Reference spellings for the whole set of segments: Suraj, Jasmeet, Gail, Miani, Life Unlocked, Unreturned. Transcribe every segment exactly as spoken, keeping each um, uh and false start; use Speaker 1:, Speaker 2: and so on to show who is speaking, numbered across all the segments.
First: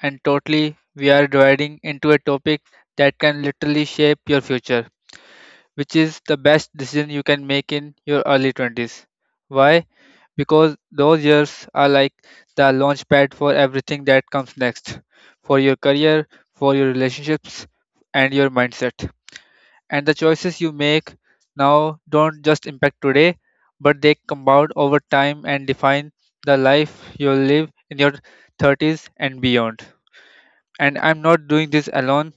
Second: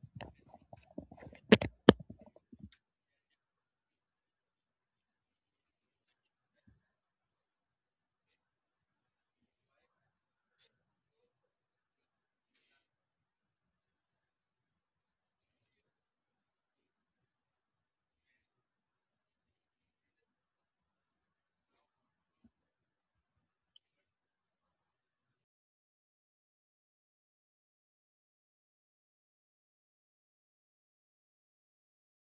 Speaker 1: and totally we are dividing into a topic that can literally shape your future, which is the best decision you can make in your early twenties. Why? Because those years are like the launch pad for everything that comes next, for your career, for your relationships, and your mindset, and the choices you make now don't just impact today, but they compound over time and define the life you'll live in your thirties and beyond. And I'm not doing this alone.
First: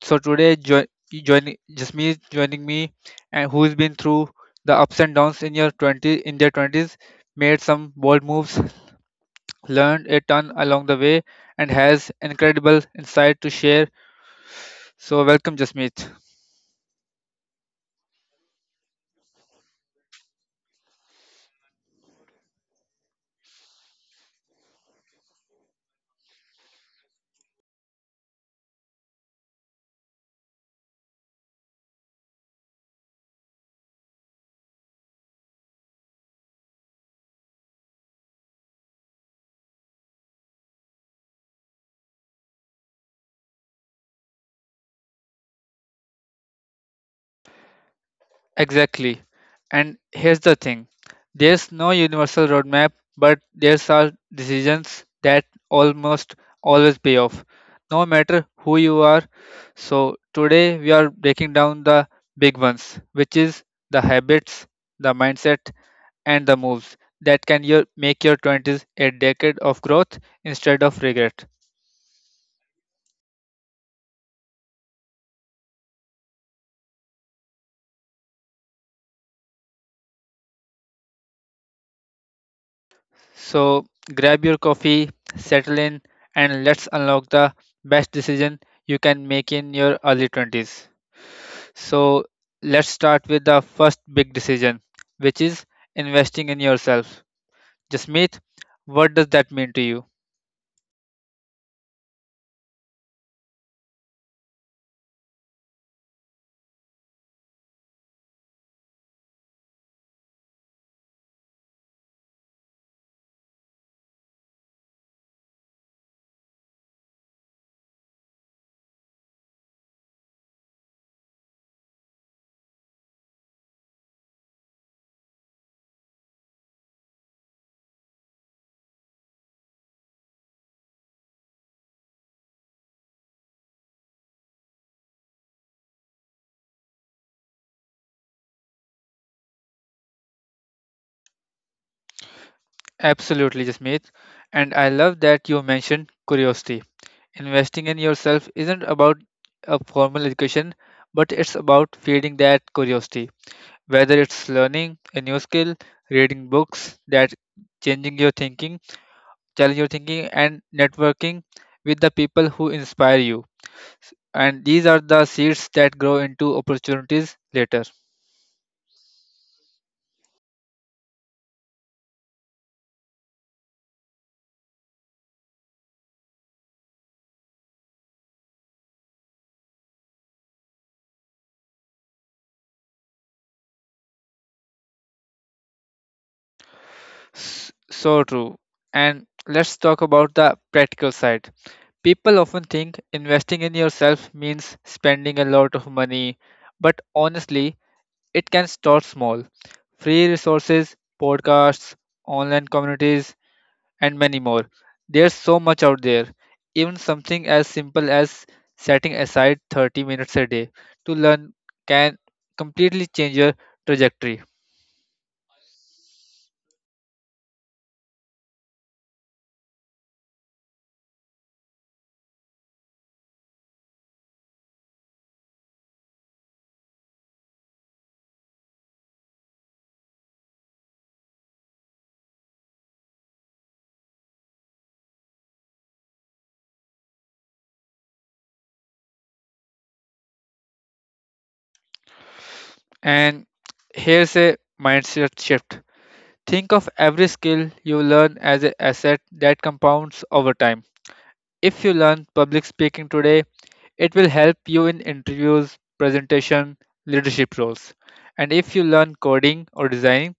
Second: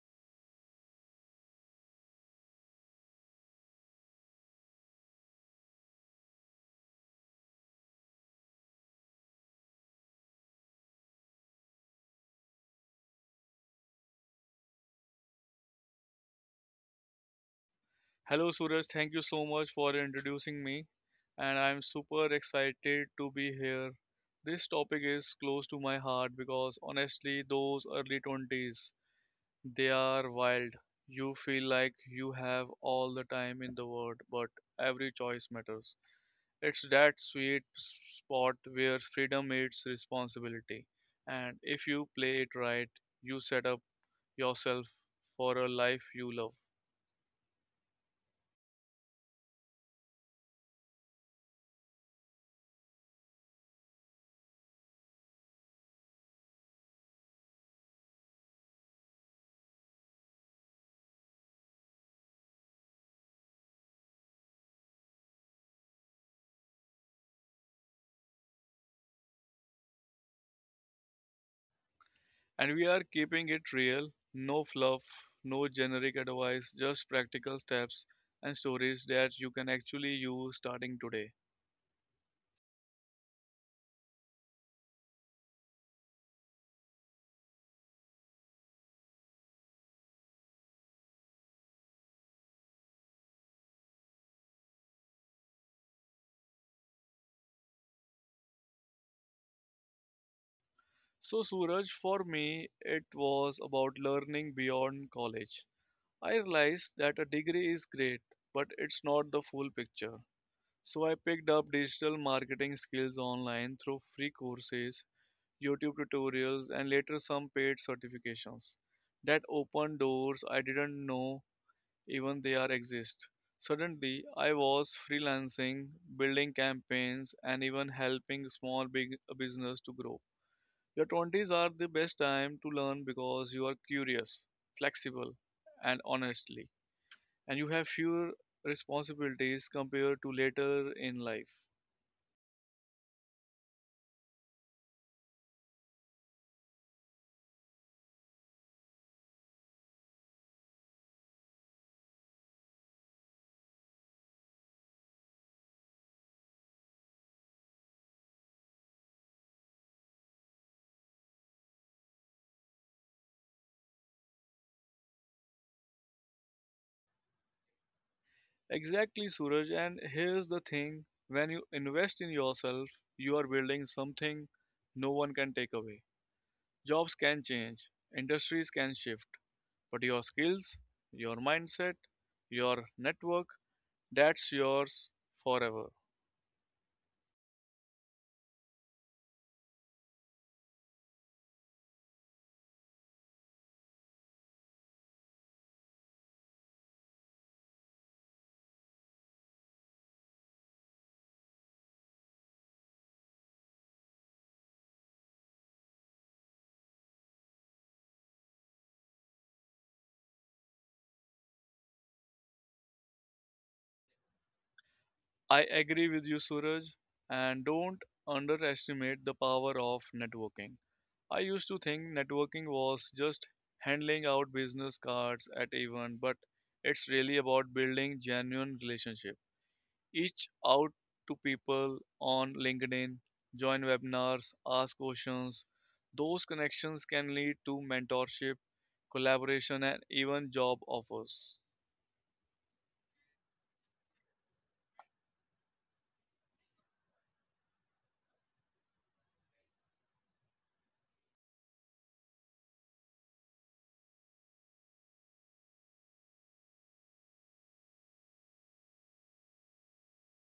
Speaker 1: So today, jo- joining just me joining me, and who's been through the ups and downs in your twenty in their twenties, made some bold moves, learned a ton along the way, and has incredible insight to share. So welcome, Jasmeet.
Speaker 2: Hello, Suraj. Thank you so much for introducing me, and I'm super excited to be here. This topic is close to my heart because honestly, those early twenties, they are wild. You feel like you have all the time in the world, but every choice matters. It's that sweet s- spot where freedom meets responsibility, and if you play it right, you set up yourself for a life you love.
Speaker 1: Exactly. And here's the thing, there's no universal roadmap, but there's are decisions that almost always pay off, no matter who you are. So, today we are breaking down the big ones, which is the habits, the mindset, and the moves that can your, make your twenties a decade of growth instead of regret.
Speaker 2: And we are keeping it real, no fluff, no generic advice, just practical steps and stories that you can actually use starting today.
Speaker 1: So grab your coffee, settle in, and let's unlock the best decision you can make in your early twenties. So let's start with the first big decision, which is investing in yourself. Jasmeet, what does that mean to you?
Speaker 2: So, Suraj, for me, it was about learning beyond college. I realized that a degree is great, but it's not the full picture. So, I picked up digital marketing skills online through free courses, YouTube tutorials, and later some paid certifications that opened doors I didn't know even they are exist. Suddenly, I was freelancing, building campaigns, and even helping small big uh, business to grow. Your twenties are the best time to learn because you are curious, flexible, and honestly, and you have fewer responsibilities compared to later in life.
Speaker 1: Absolutely, Jasmeet. And I love that you mentioned curiosity. Investing in yourself isn't about a formal education, but it's about feeding that curiosity. Whether it's learning a new skill, reading books that changing your thinking, challenge your thinking, and networking with the people who inspire you. And these are the seeds that grow into opportunities later.
Speaker 2: Exactly, Suraj. And here's the thing, when you invest in yourself, you are building something no one can take away. Jobs can change, industries can shift, but your skills, your mindset, your network, that's yours forever.
Speaker 1: S- So true. And let's talk about the practical side. People often think investing in yourself means spending a lot of money, but honestly, it can start small. Free resources, podcasts, online communities, and many more. There's so much out there. Even something as simple as setting aside thirty minutes a day to learn can completely change your trajectory.
Speaker 2: I agree with you, Suraj, and don't underestimate the power of networking. I used to think networking was just handing out business cards at events, but it's really about building genuine relationships. Reach out to people on LinkedIn, join webinars, ask questions. Those connections can lead to mentorship, collaboration, and even job offers.
Speaker 1: And here's a mindset shift. Think of every skill you learn as an asset that compounds over time. If you learn public speaking today, it will help you in interviews, presentation, leadership roles. And if you learn coding or designing,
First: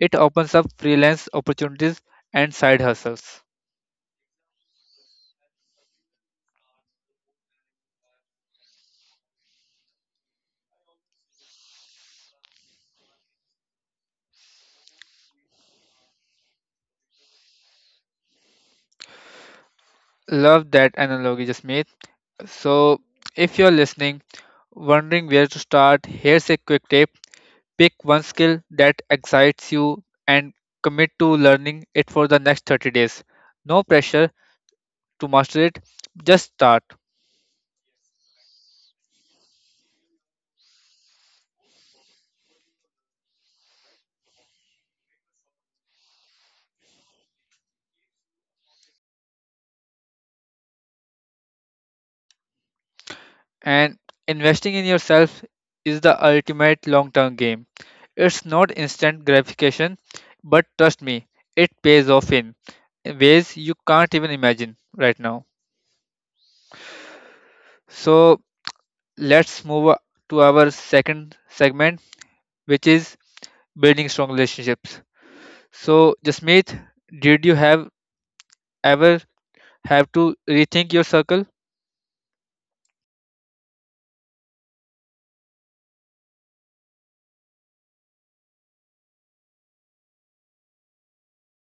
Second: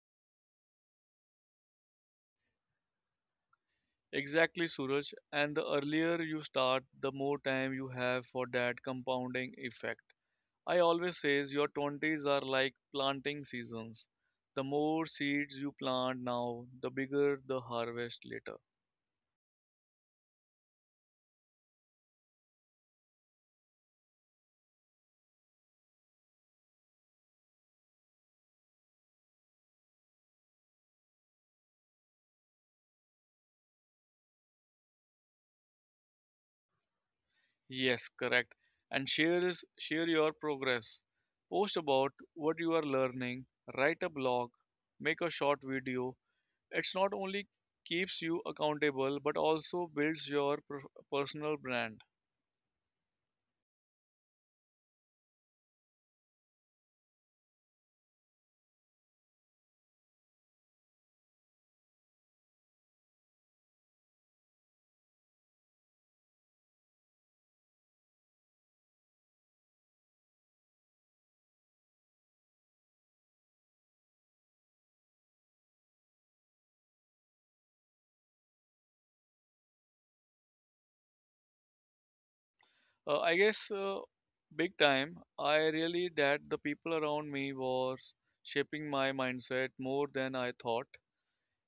Speaker 1: It opens up freelance opportunities and side hustles.
Speaker 2: Exactly, Suraj. And the earlier you start, the more time you have for that compounding effect. I always says your twenties are like planting seasons. The more seeds you plant now, the bigger the harvest later.
Speaker 1: Love that analogy, Jasmeet. So, if you're listening, wondering where to start, here's a quick tip. Pick one skill that excites you and commit to learning it for the next thirty days. No pressure to master it, just start.
Speaker 2: Yes, correct. And share is share your progress. Post about what you are learning, write a blog, make a short video. It's not only keeps you accountable but also builds your per- personal brand.
Speaker 1: And investing in yourself is the ultimate long term game. It's not instant gratification, but trust me, it pays off in ways you can't even imagine right now. So, let's move o- to our second segment, which is building strong relationships. So, Jasmeet, did you have ever have to rethink your circle?
Speaker 2: Uh, I guess uh, big time I really that the people around me was shaping my mindset more than I thought.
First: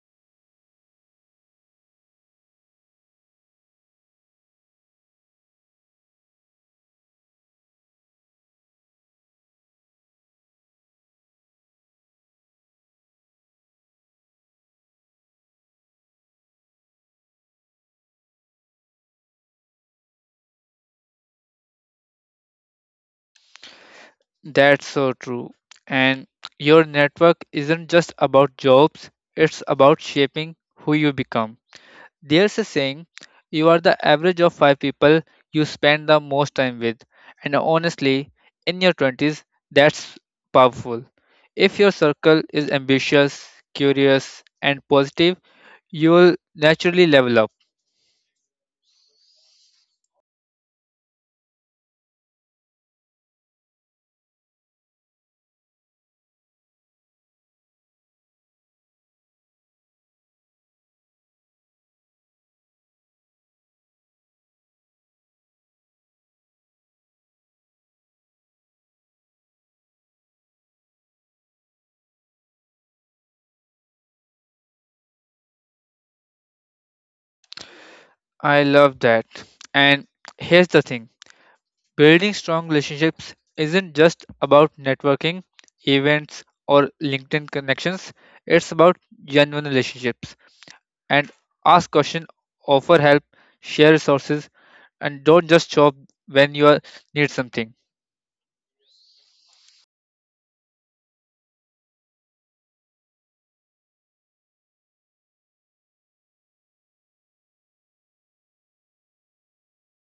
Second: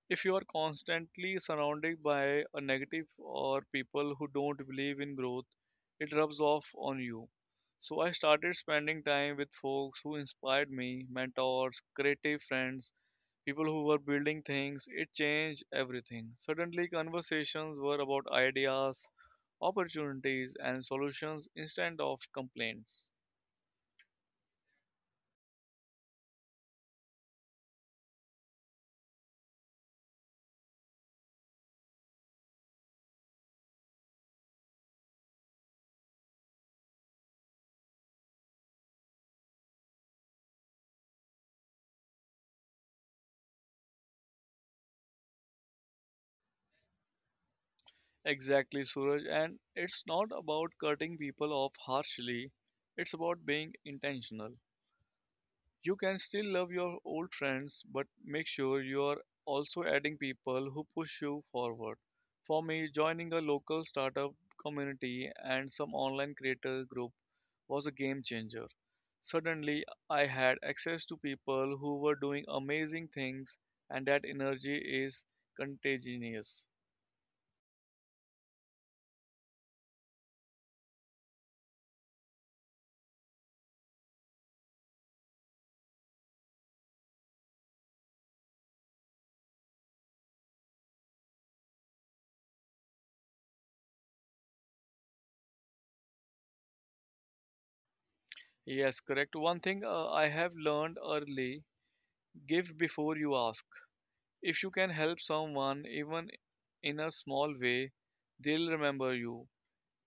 Speaker 2: If you are constantly surrounded by a negative or people who don't believe in growth, it rubs off on you. So I started spending time with folks who inspired me, mentors, creative friends, people who were building things. It changed everything. Suddenly, conversations were about ideas, opportunities, and solutions instead of complaints.
Speaker 1: That's so true. And your network isn't just about jobs, it's about shaping who you become. There's a saying, you are the average of five people you spend the most time with. And honestly, in your twenties, that's powerful. If your circle is ambitious, curious, and positive, you'll naturally level up.
Speaker 2: Exactly, Suraj. And it's not about cutting people off harshly, it's about being intentional. You can still love your old friends, but make sure you are also adding people who push you forward. For me, joining a local startup community and some online creator group was a game changer. Suddenly, I had access to people who were doing amazing things, and that energy is contagious.
Speaker 1: I love that. And here's the thing, building strong relationships isn't just about networking, events, or LinkedIn connections. It's about genuine relationships. And ask questions, offer help, share resources, and don't just show up when you are- need something.
Speaker 2: Yes, correct. One thing uh, I have learned early, give before you ask. If you can help someone, even in a small way, they'll remember you.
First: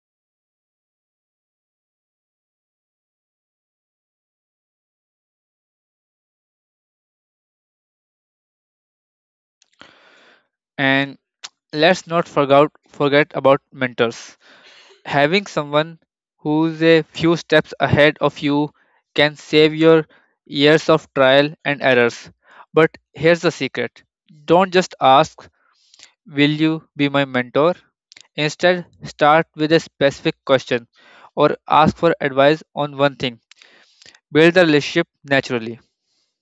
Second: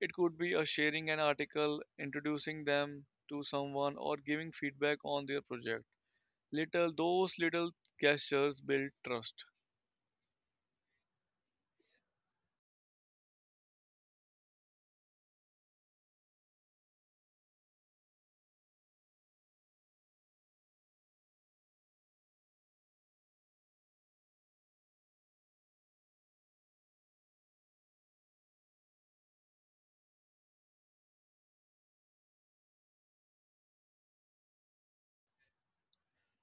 Speaker 2: It could be a sharing an article, introducing them to someone, or giving feedback on their project. Little those little gestures build trust.
Speaker 1: And let's not forget, forget about mentors. Having someone who's a few steps ahead of you can save your years of trial and errors. But here's the secret: don't just ask, will you be my mentor? Instead, start with a specific question or ask for advice on one thing. Build the relationship naturally.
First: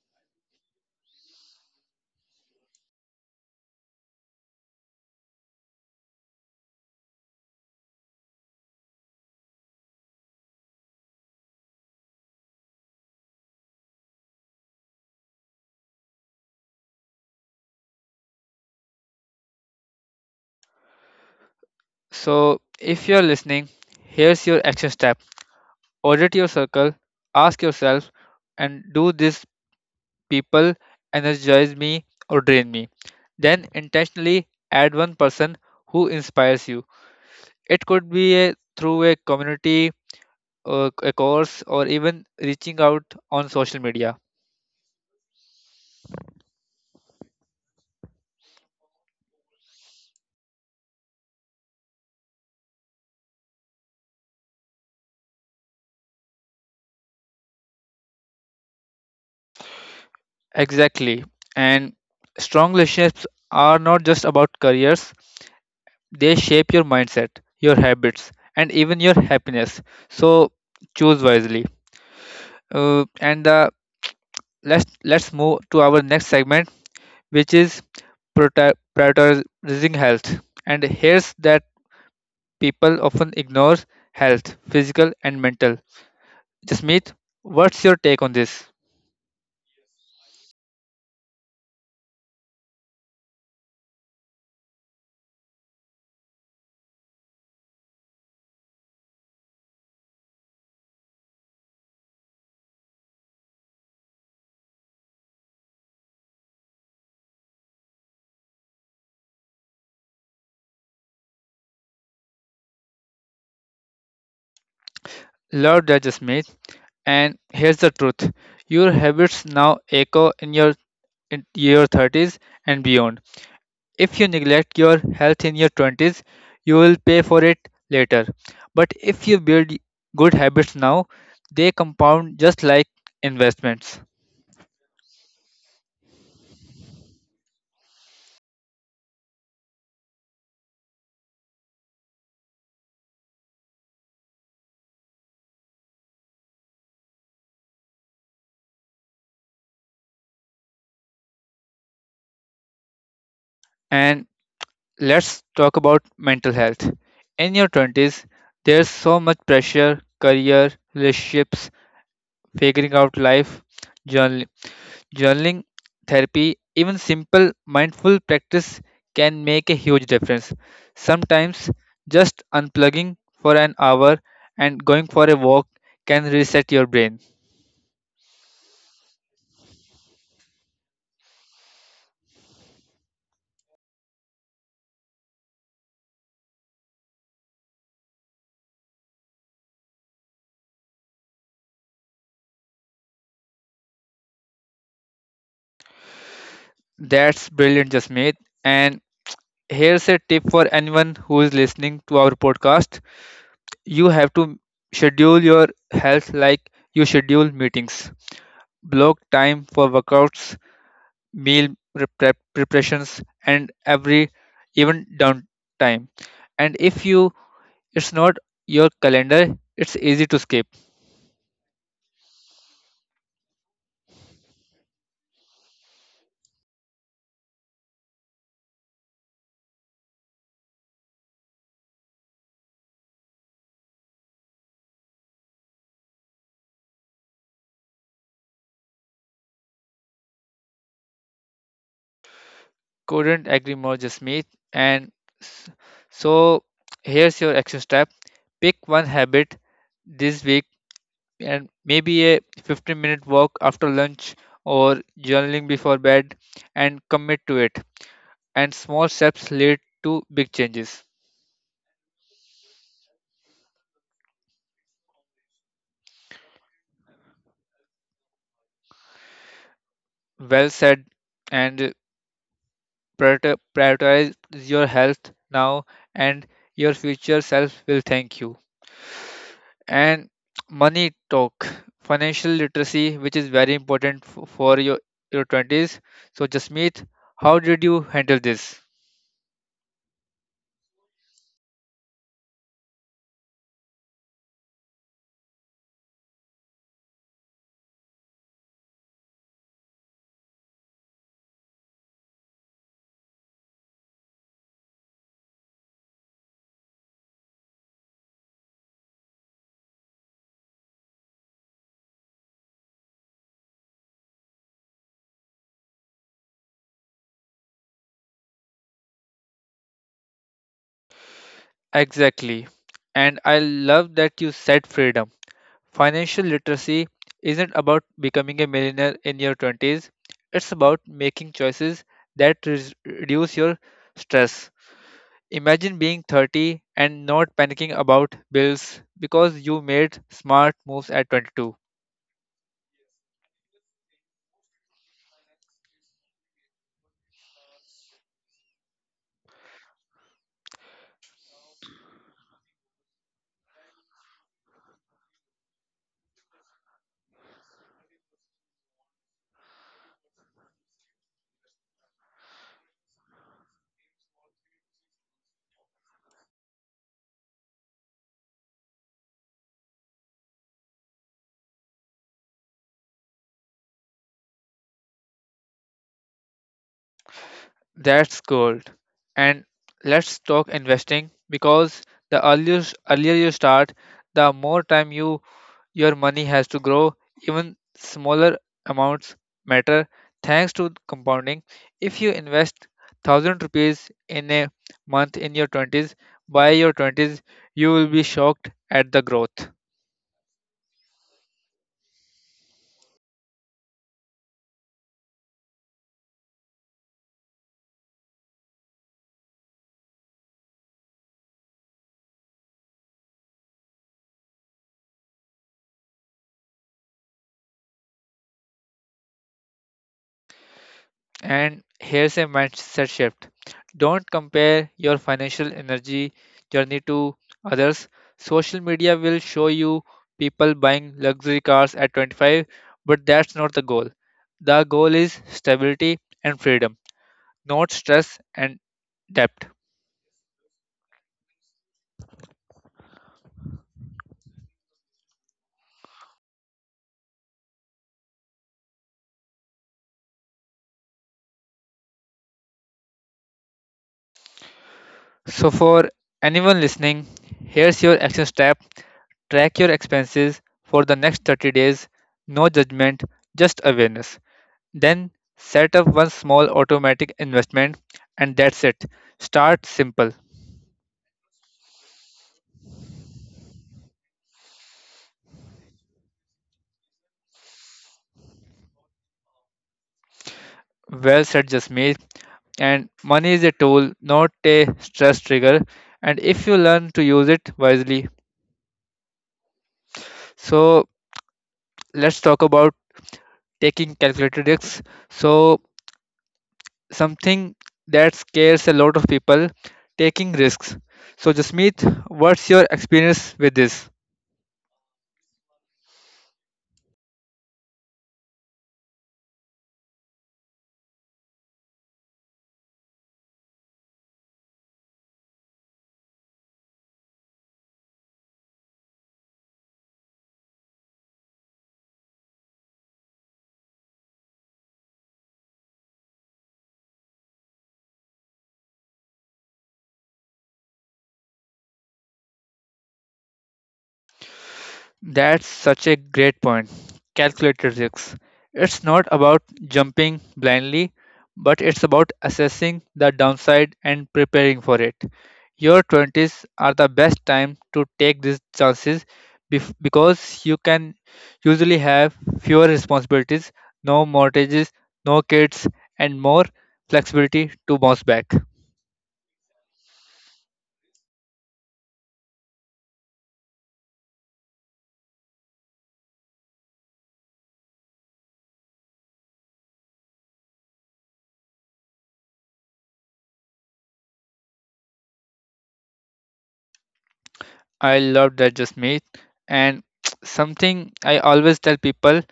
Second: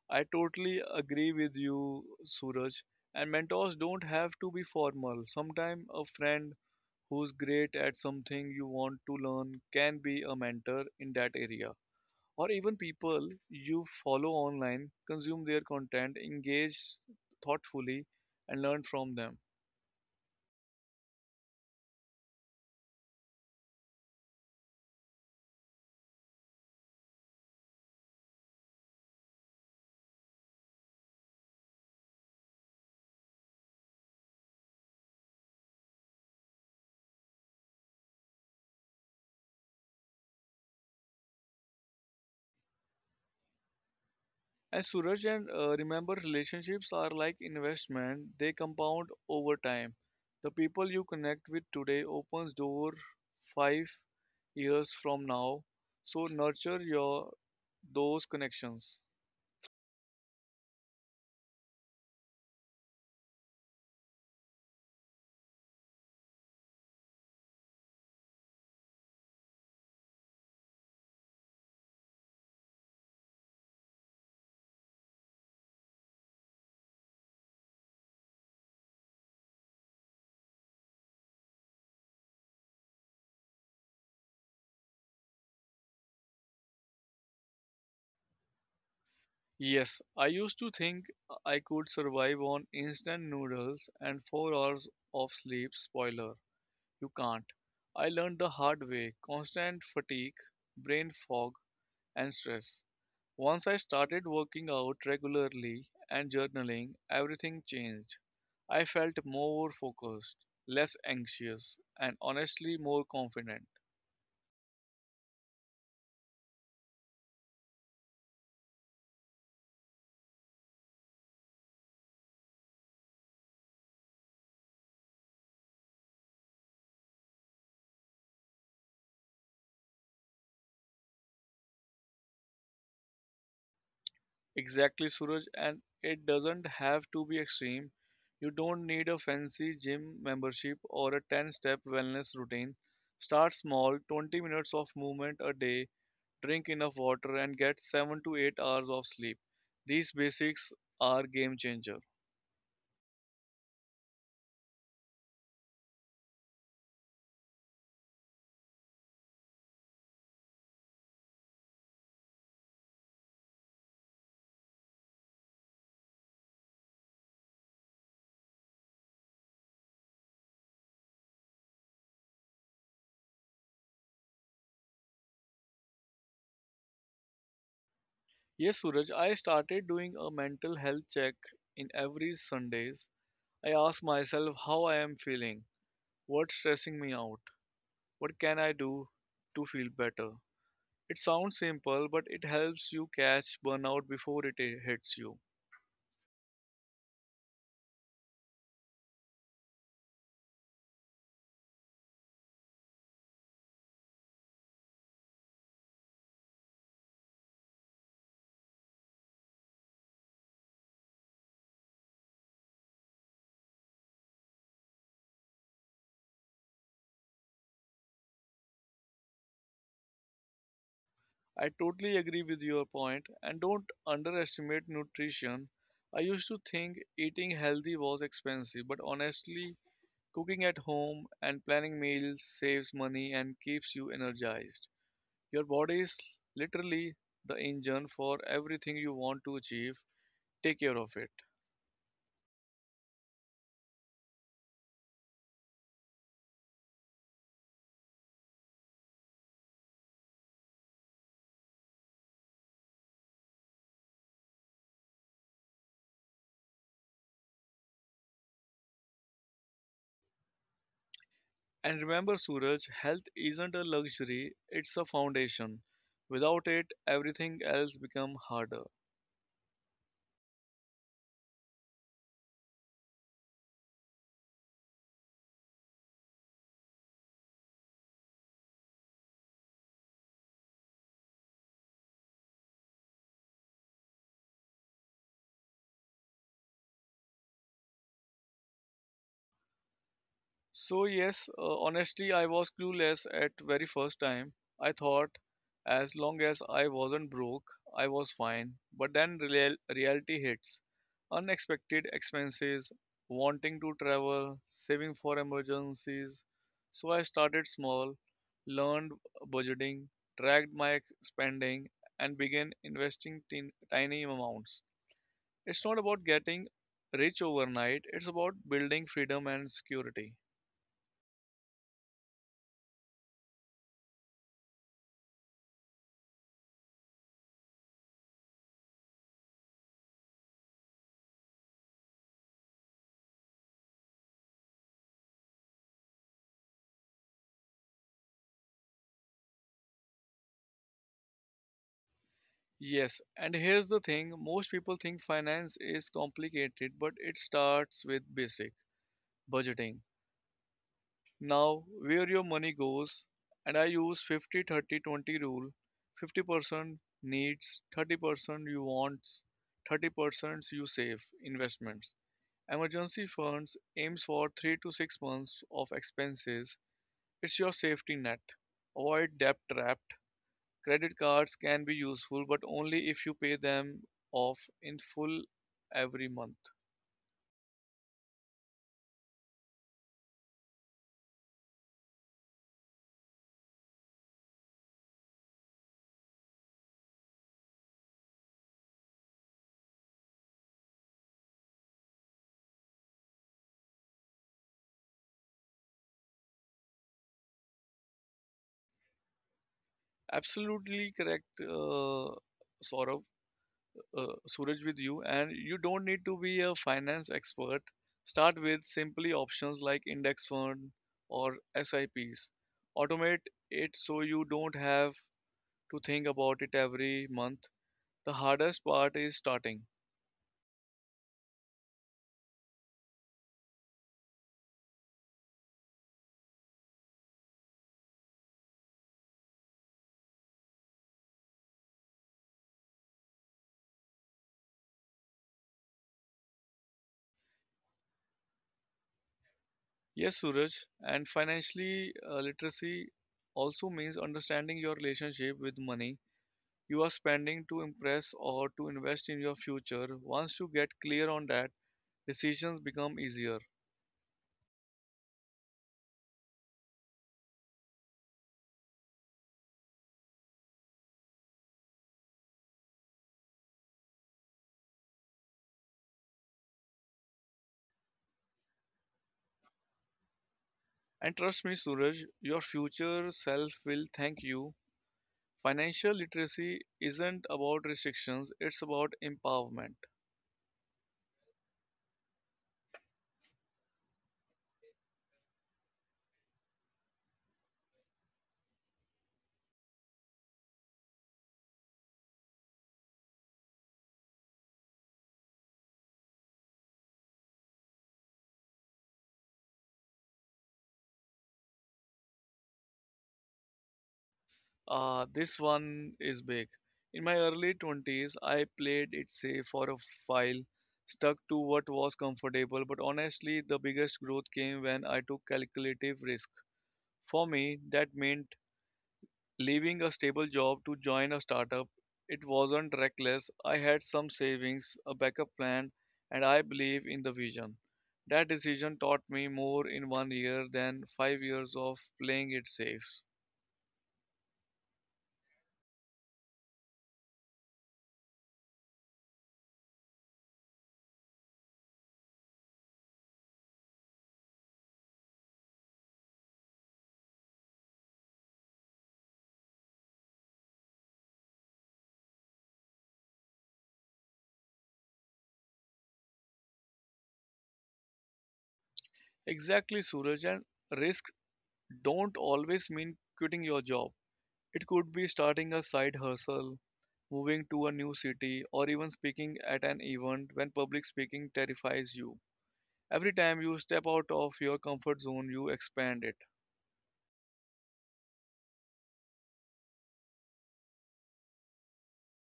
Speaker 2: I totally agree with you, Suraj. And mentors don't have to be formal. Sometimes a friend who's great at something you want to learn can be a mentor in that area, or even people you follow online. Consume their content, engage thoughtfully, and learn from them.
Speaker 1: So, if you're listening, here's your action step: audit your circle, ask yourself, and do these people energize me or drain me? Then, intentionally add one person who inspires you. It could be a, through a community, or a course, or even reaching out on social media.
Speaker 2: And Suraj, and uh, remember, relationships are like investment; they compound over time. The people you connect with today opens door five years from now. So nurture your those connections.
Speaker 1: Exactly. And strong relationships are not just about careers, they shape your mindset, your habits, and even your happiness. So choose wisely. Uh, and uh, let's let's move to our next segment, which is prota- prioritizing health. And here's that people often ignore health, physical and mental. Jasmeet, what's your take on this?
Speaker 2: Yes, I used to think I could survive on instant noodles and four hours of sleep. Spoiler. You can't. I learned the hard way, constant fatigue, brain fog, and stress. Once I started working out regularly and journaling, everything changed. I felt more focused, less anxious, and honestly more confident.
Speaker 1: Love that, Jasmeet. And here's the truth: your habits now echo in your in your thirties and beyond. If you neglect your health in your twenties, you will pay for it later. But if you build good habits now, they compound just like investments.
Speaker 2: Exactly, Suraj, and it doesn't have to be extreme. You don't need a fancy gym membership or a ten step wellness routine. Start small, twenty minutes of movement a day, drink enough water, and get seven to eight hours of sleep. These basics are game changer.
Speaker 1: And let's talk about mental health. In your twenties, there's so much pressure, career, relationships, figuring out life, journal- journaling, therapy, even simple mindful practice can make a huge difference. Sometimes just unplugging for an hour and going for a walk can reset your brain.
Speaker 2: Yes, Suraj, I started doing a mental health check in every Sunday. I ask myself how I am feeling, what's stressing me out, what can I do to feel better. It sounds simple, but it helps you catch burnout before it i- hits you.
Speaker 1: That's brilliant, Jasmeet. And here's a tip for anyone who is listening to our podcast. You have to schedule your health like you schedule meetings. Block time for workouts, meal prep- preparations, and every even downtime, and if you it's not your calendar, it's easy to skip.
Speaker 2: I totally agree with your point, and don't underestimate nutrition. I used to think eating healthy was expensive, but honestly, cooking at home and planning meals saves money and keeps you energized. Your body is literally the engine for everything you want to achieve. Take care of it.
Speaker 1: Couldn't agree more, Jasmeet. And s- so here's your action step: pick one habit this week, and maybe a fifteen minute walk after lunch or journaling before bed, and commit to it. And small steps lead to big changes.
Speaker 2: And remember, Suraj, health isn't a luxury, it's a foundation. Without it, everything else becomes harder.
Speaker 1: Well said. And Priorita- prioritize your health now, and your future self will thank you. And money talk, financial literacy, which is very important f- for your your twenties. So, Jasmeet, how did you handle this?
Speaker 2: So yes, uh, honestly, I was clueless at very first time. I thought as long as I wasn't broke, I was fine. But then real- reality hits. Unexpected expenses, wanting to travel, saving for emergencies. So I started small, learned budgeting, tracked my ex- spending and began investing tin tiny amounts. It's not about getting rich overnight, it's about building freedom and security.
Speaker 1: Exactly. And I love that you said freedom. Financial literacy isn't about becoming a millionaire in your twenties, it's about making choices that res- reduce your stress. Imagine being thirty and not panicking about bills because you made smart moves at twenty-two.
Speaker 2: Yes, and here's the thing, most people think finance is complicated, but it starts with basic budgeting. Now, where your money goes, and I use fifty thirty twenty rule, fifty percent needs, thirty percent you wants, thirty percent you save, investments. Emergency funds aims for three to six months of expenses. It's your safety net. Avoid debt trap. Credit cards can be useful, but only if you pay them off in full every month.
Speaker 1: That's gold. And let's talk investing, because the earlier, earlier you start, the more time you Your money has to grow. Even smaller amounts matter thanks to compounding. If you invest one thousand rupees in a month in your twenties, by your twenties, you will be shocked at the growth.
Speaker 2: Absolutely correct, uh, Saurabh, uh, Suraj, with you. And you don't need to be a finance expert. Start with simply options like index fund or S I Ps. Automate it so you don't have to think about it every month. The hardest part is starting.
Speaker 1: And here's a mindset shift: don't compare your financial energy journey to others. Social media will show you people buying luxury cars at twenty-five, but that's not the goal. The goal is stability and freedom, not stress and debt.
Speaker 2: Yes, Suraj, and financially uh, literacy also means understanding your relationship with money, you are spending to impress or to invest in your future. Once you get clear on that, decisions become easier.
Speaker 1: So, for anyone listening, here's your action step: track your expenses for the next thirty days. No judgment, just awareness. Then set up one small automatic investment, and that's it. Start simple.
Speaker 2: And trust me, Suraj, your future self will thank you. Financial literacy isn't about restrictions, it's about empowerment.
Speaker 1: Well said, Jasmeet. And money is a tool, not a stress trigger. And if you learn to use it wisely... So let's talk about taking calculated risks. So, something that scares a lot of people, taking risks. So, Jasmeet, what's your experience with this?
Speaker 2: Uh, this one is big. In my early twenties, I played it safe for a while, stuck to what was comfortable, but honestly, the biggest growth came when I took calculative risk. For me, that meant leaving a stable job to join a startup. It wasn't reckless. I had some savings, a backup plan, and I believe in the vision. That decision taught me more in one year than five years of playing it safe.
Speaker 1: That's such a great point. Calculated risks. It's not about jumping blindly, but it's about assessing the downside and preparing for it. Your twenties are the best time to take these chances, bef- because you can usually have fewer responsibilities, no mortgages, no kids, and more flexibility to bounce back.
Speaker 2: Exactly, Suraj, and risk don't always mean quitting your job. It could be starting a side hustle, moving to a new city, or even speaking at an event when public speaking terrifies you. Every time you step out of your comfort zone, you expand it.
Speaker 1: I love that, just me. And something I always tell people:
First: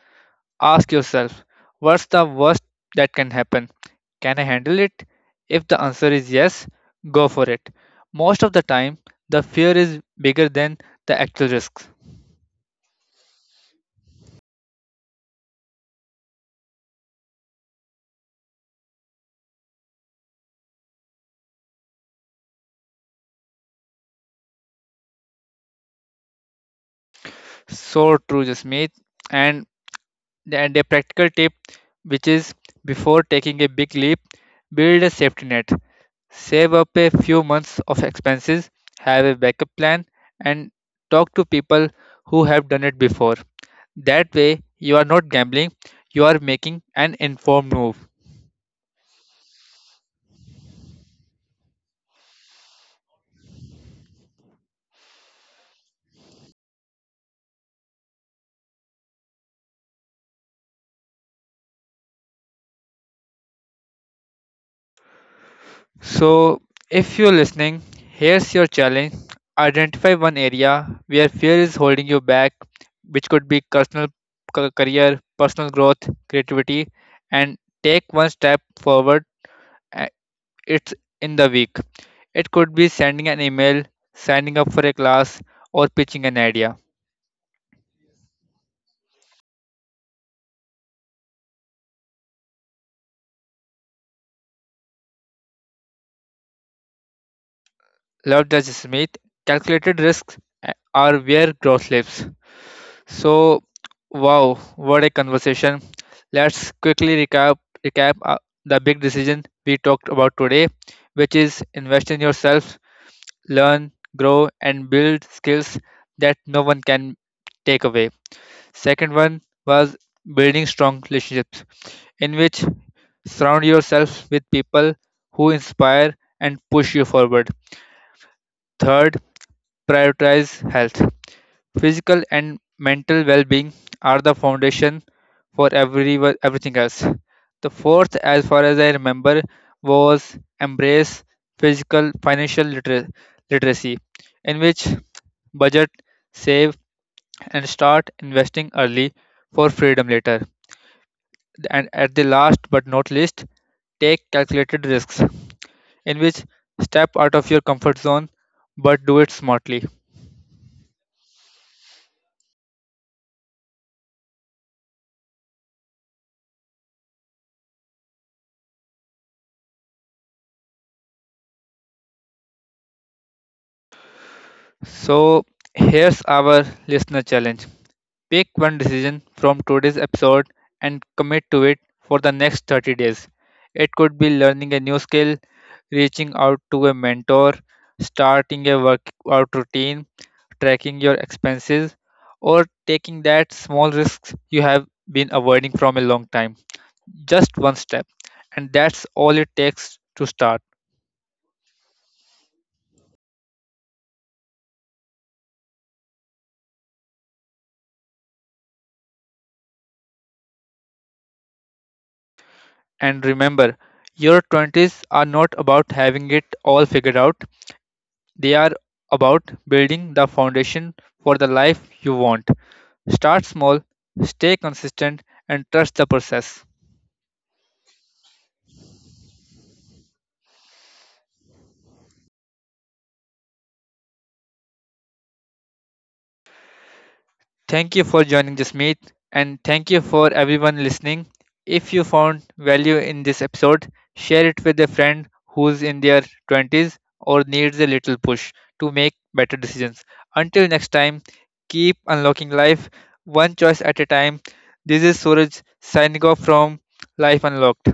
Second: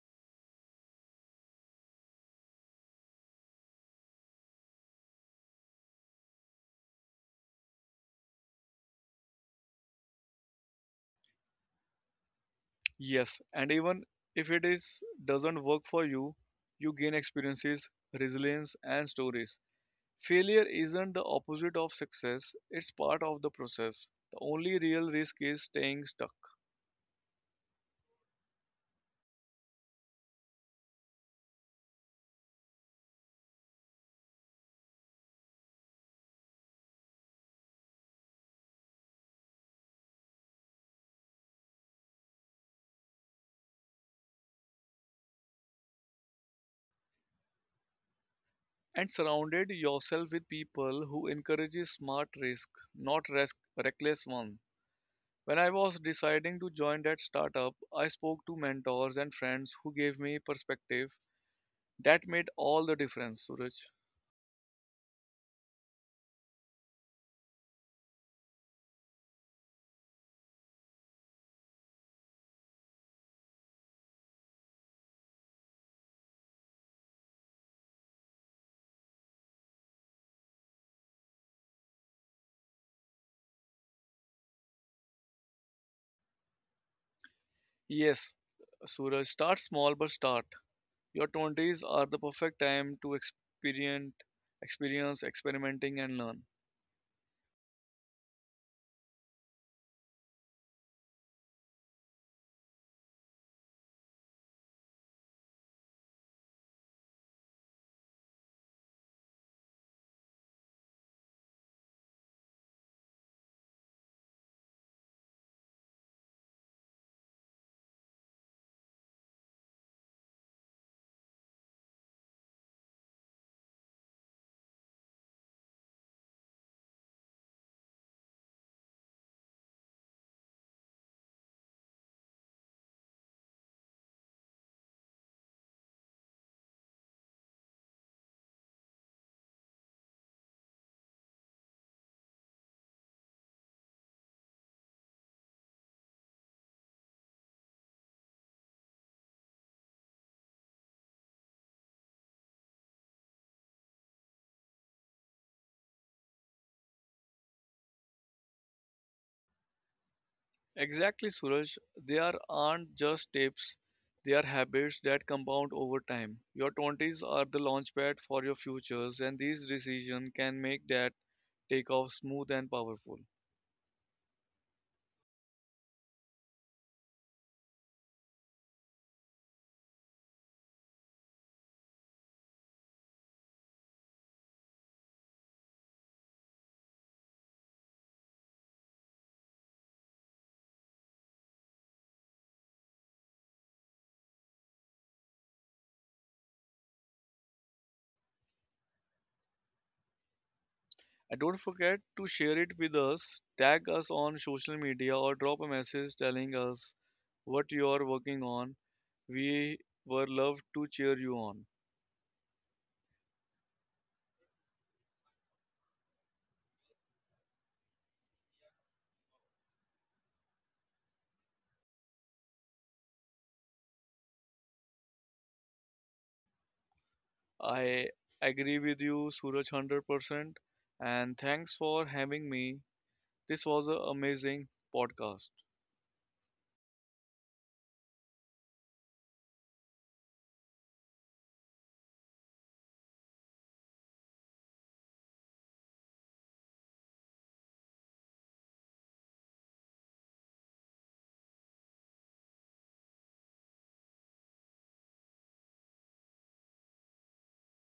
Speaker 1: ask yourself, what's the worst that can happen? Can I handle it? If the answer is yes, go for it. Most of the time, the fear is bigger than the actual risks.
Speaker 2: Yes, and even if it is doesn't work for you, you gain experiences, resilience, and stories. Failure isn't the opposite of success, it's part of the process. The only real risk is staying stuck.
Speaker 1: So true, Jasmeet. And, and a practical tip, which is, before taking a big leap, build a safety net. Save up a few months of expenses, have a backup plan, and talk to people who have done it before. That way, you are not gambling, you are making an informed move.
Speaker 2: And surrounded yourself with people who encourages smart risk, not risk, reckless one. When I was deciding to join that startup, I spoke to mentors and friends who gave me perspective. That made all the difference, Suraj.
Speaker 1: So, if you're listening, here's your challenge: identify one area where fear is holding you back, which could be personal, ca- career, personal growth, creativity, and take one step forward. uh, It's in the week. It could be sending an email, signing up for a class, or pitching an idea.
Speaker 2: Yes, Suraj, start small but start. Your twenties are the perfect time to experience, experience experimenting and learn.
Speaker 1: Love does Smith, calculated risks uh, are where growth lives. So, wow, what a conversation. Let's quickly recap recap uh, the big decision we talked about today, which is invest in yourself, learn, grow, and build skills that no one can take away. Second one was building strong relationships, in which surround yourself with people who inspire and push you forward. Third, prioritize health. Physical and mental well being are the foundation for every, everything else. The fourth, as far as I remember, was embrace physical financial litera- literacy, in which budget, save, and start investing early for freedom later. And at the last but not least, take calculated risks, in which step out of your comfort zone but do it smartly.
Speaker 2: Exactly, Suraj. They are aren't just tips; they are habits that compound over time. Your twenties are the launchpad for your futures, and these decisions can make that takeoff smooth and powerful.
Speaker 1: So, here's our listener challenge: pick one decision from today's episode and commit to it for the next thirty days. It could be learning a new skill, reaching out to a mentor, starting a workout routine, tracking your expenses, or taking that small risks you have been avoiding from a long time. Just one step, and that's all it takes to start.
Speaker 2: And don't forget to share it with us, tag us on social media, or drop a message telling us what you are working on. We were love to cheer you on.
Speaker 1: And remember, your twenties are not about having it all figured out. They are about building the foundation for the life you want. Start small, stay consistent, and trust the process.
Speaker 2: I agree with you, Suraj, one hundred percent. And thanks for having me, this was an amazing podcast.
Speaker 1: Thank you for joining, this meet, and thank you for everyone listening. If you found value in this episode, share it with a friend who's in their twenties or needs a little push to make better decisions. Until next time, keep unlocking life one choice at a time. This is Suraj signing off from Life Unlocked.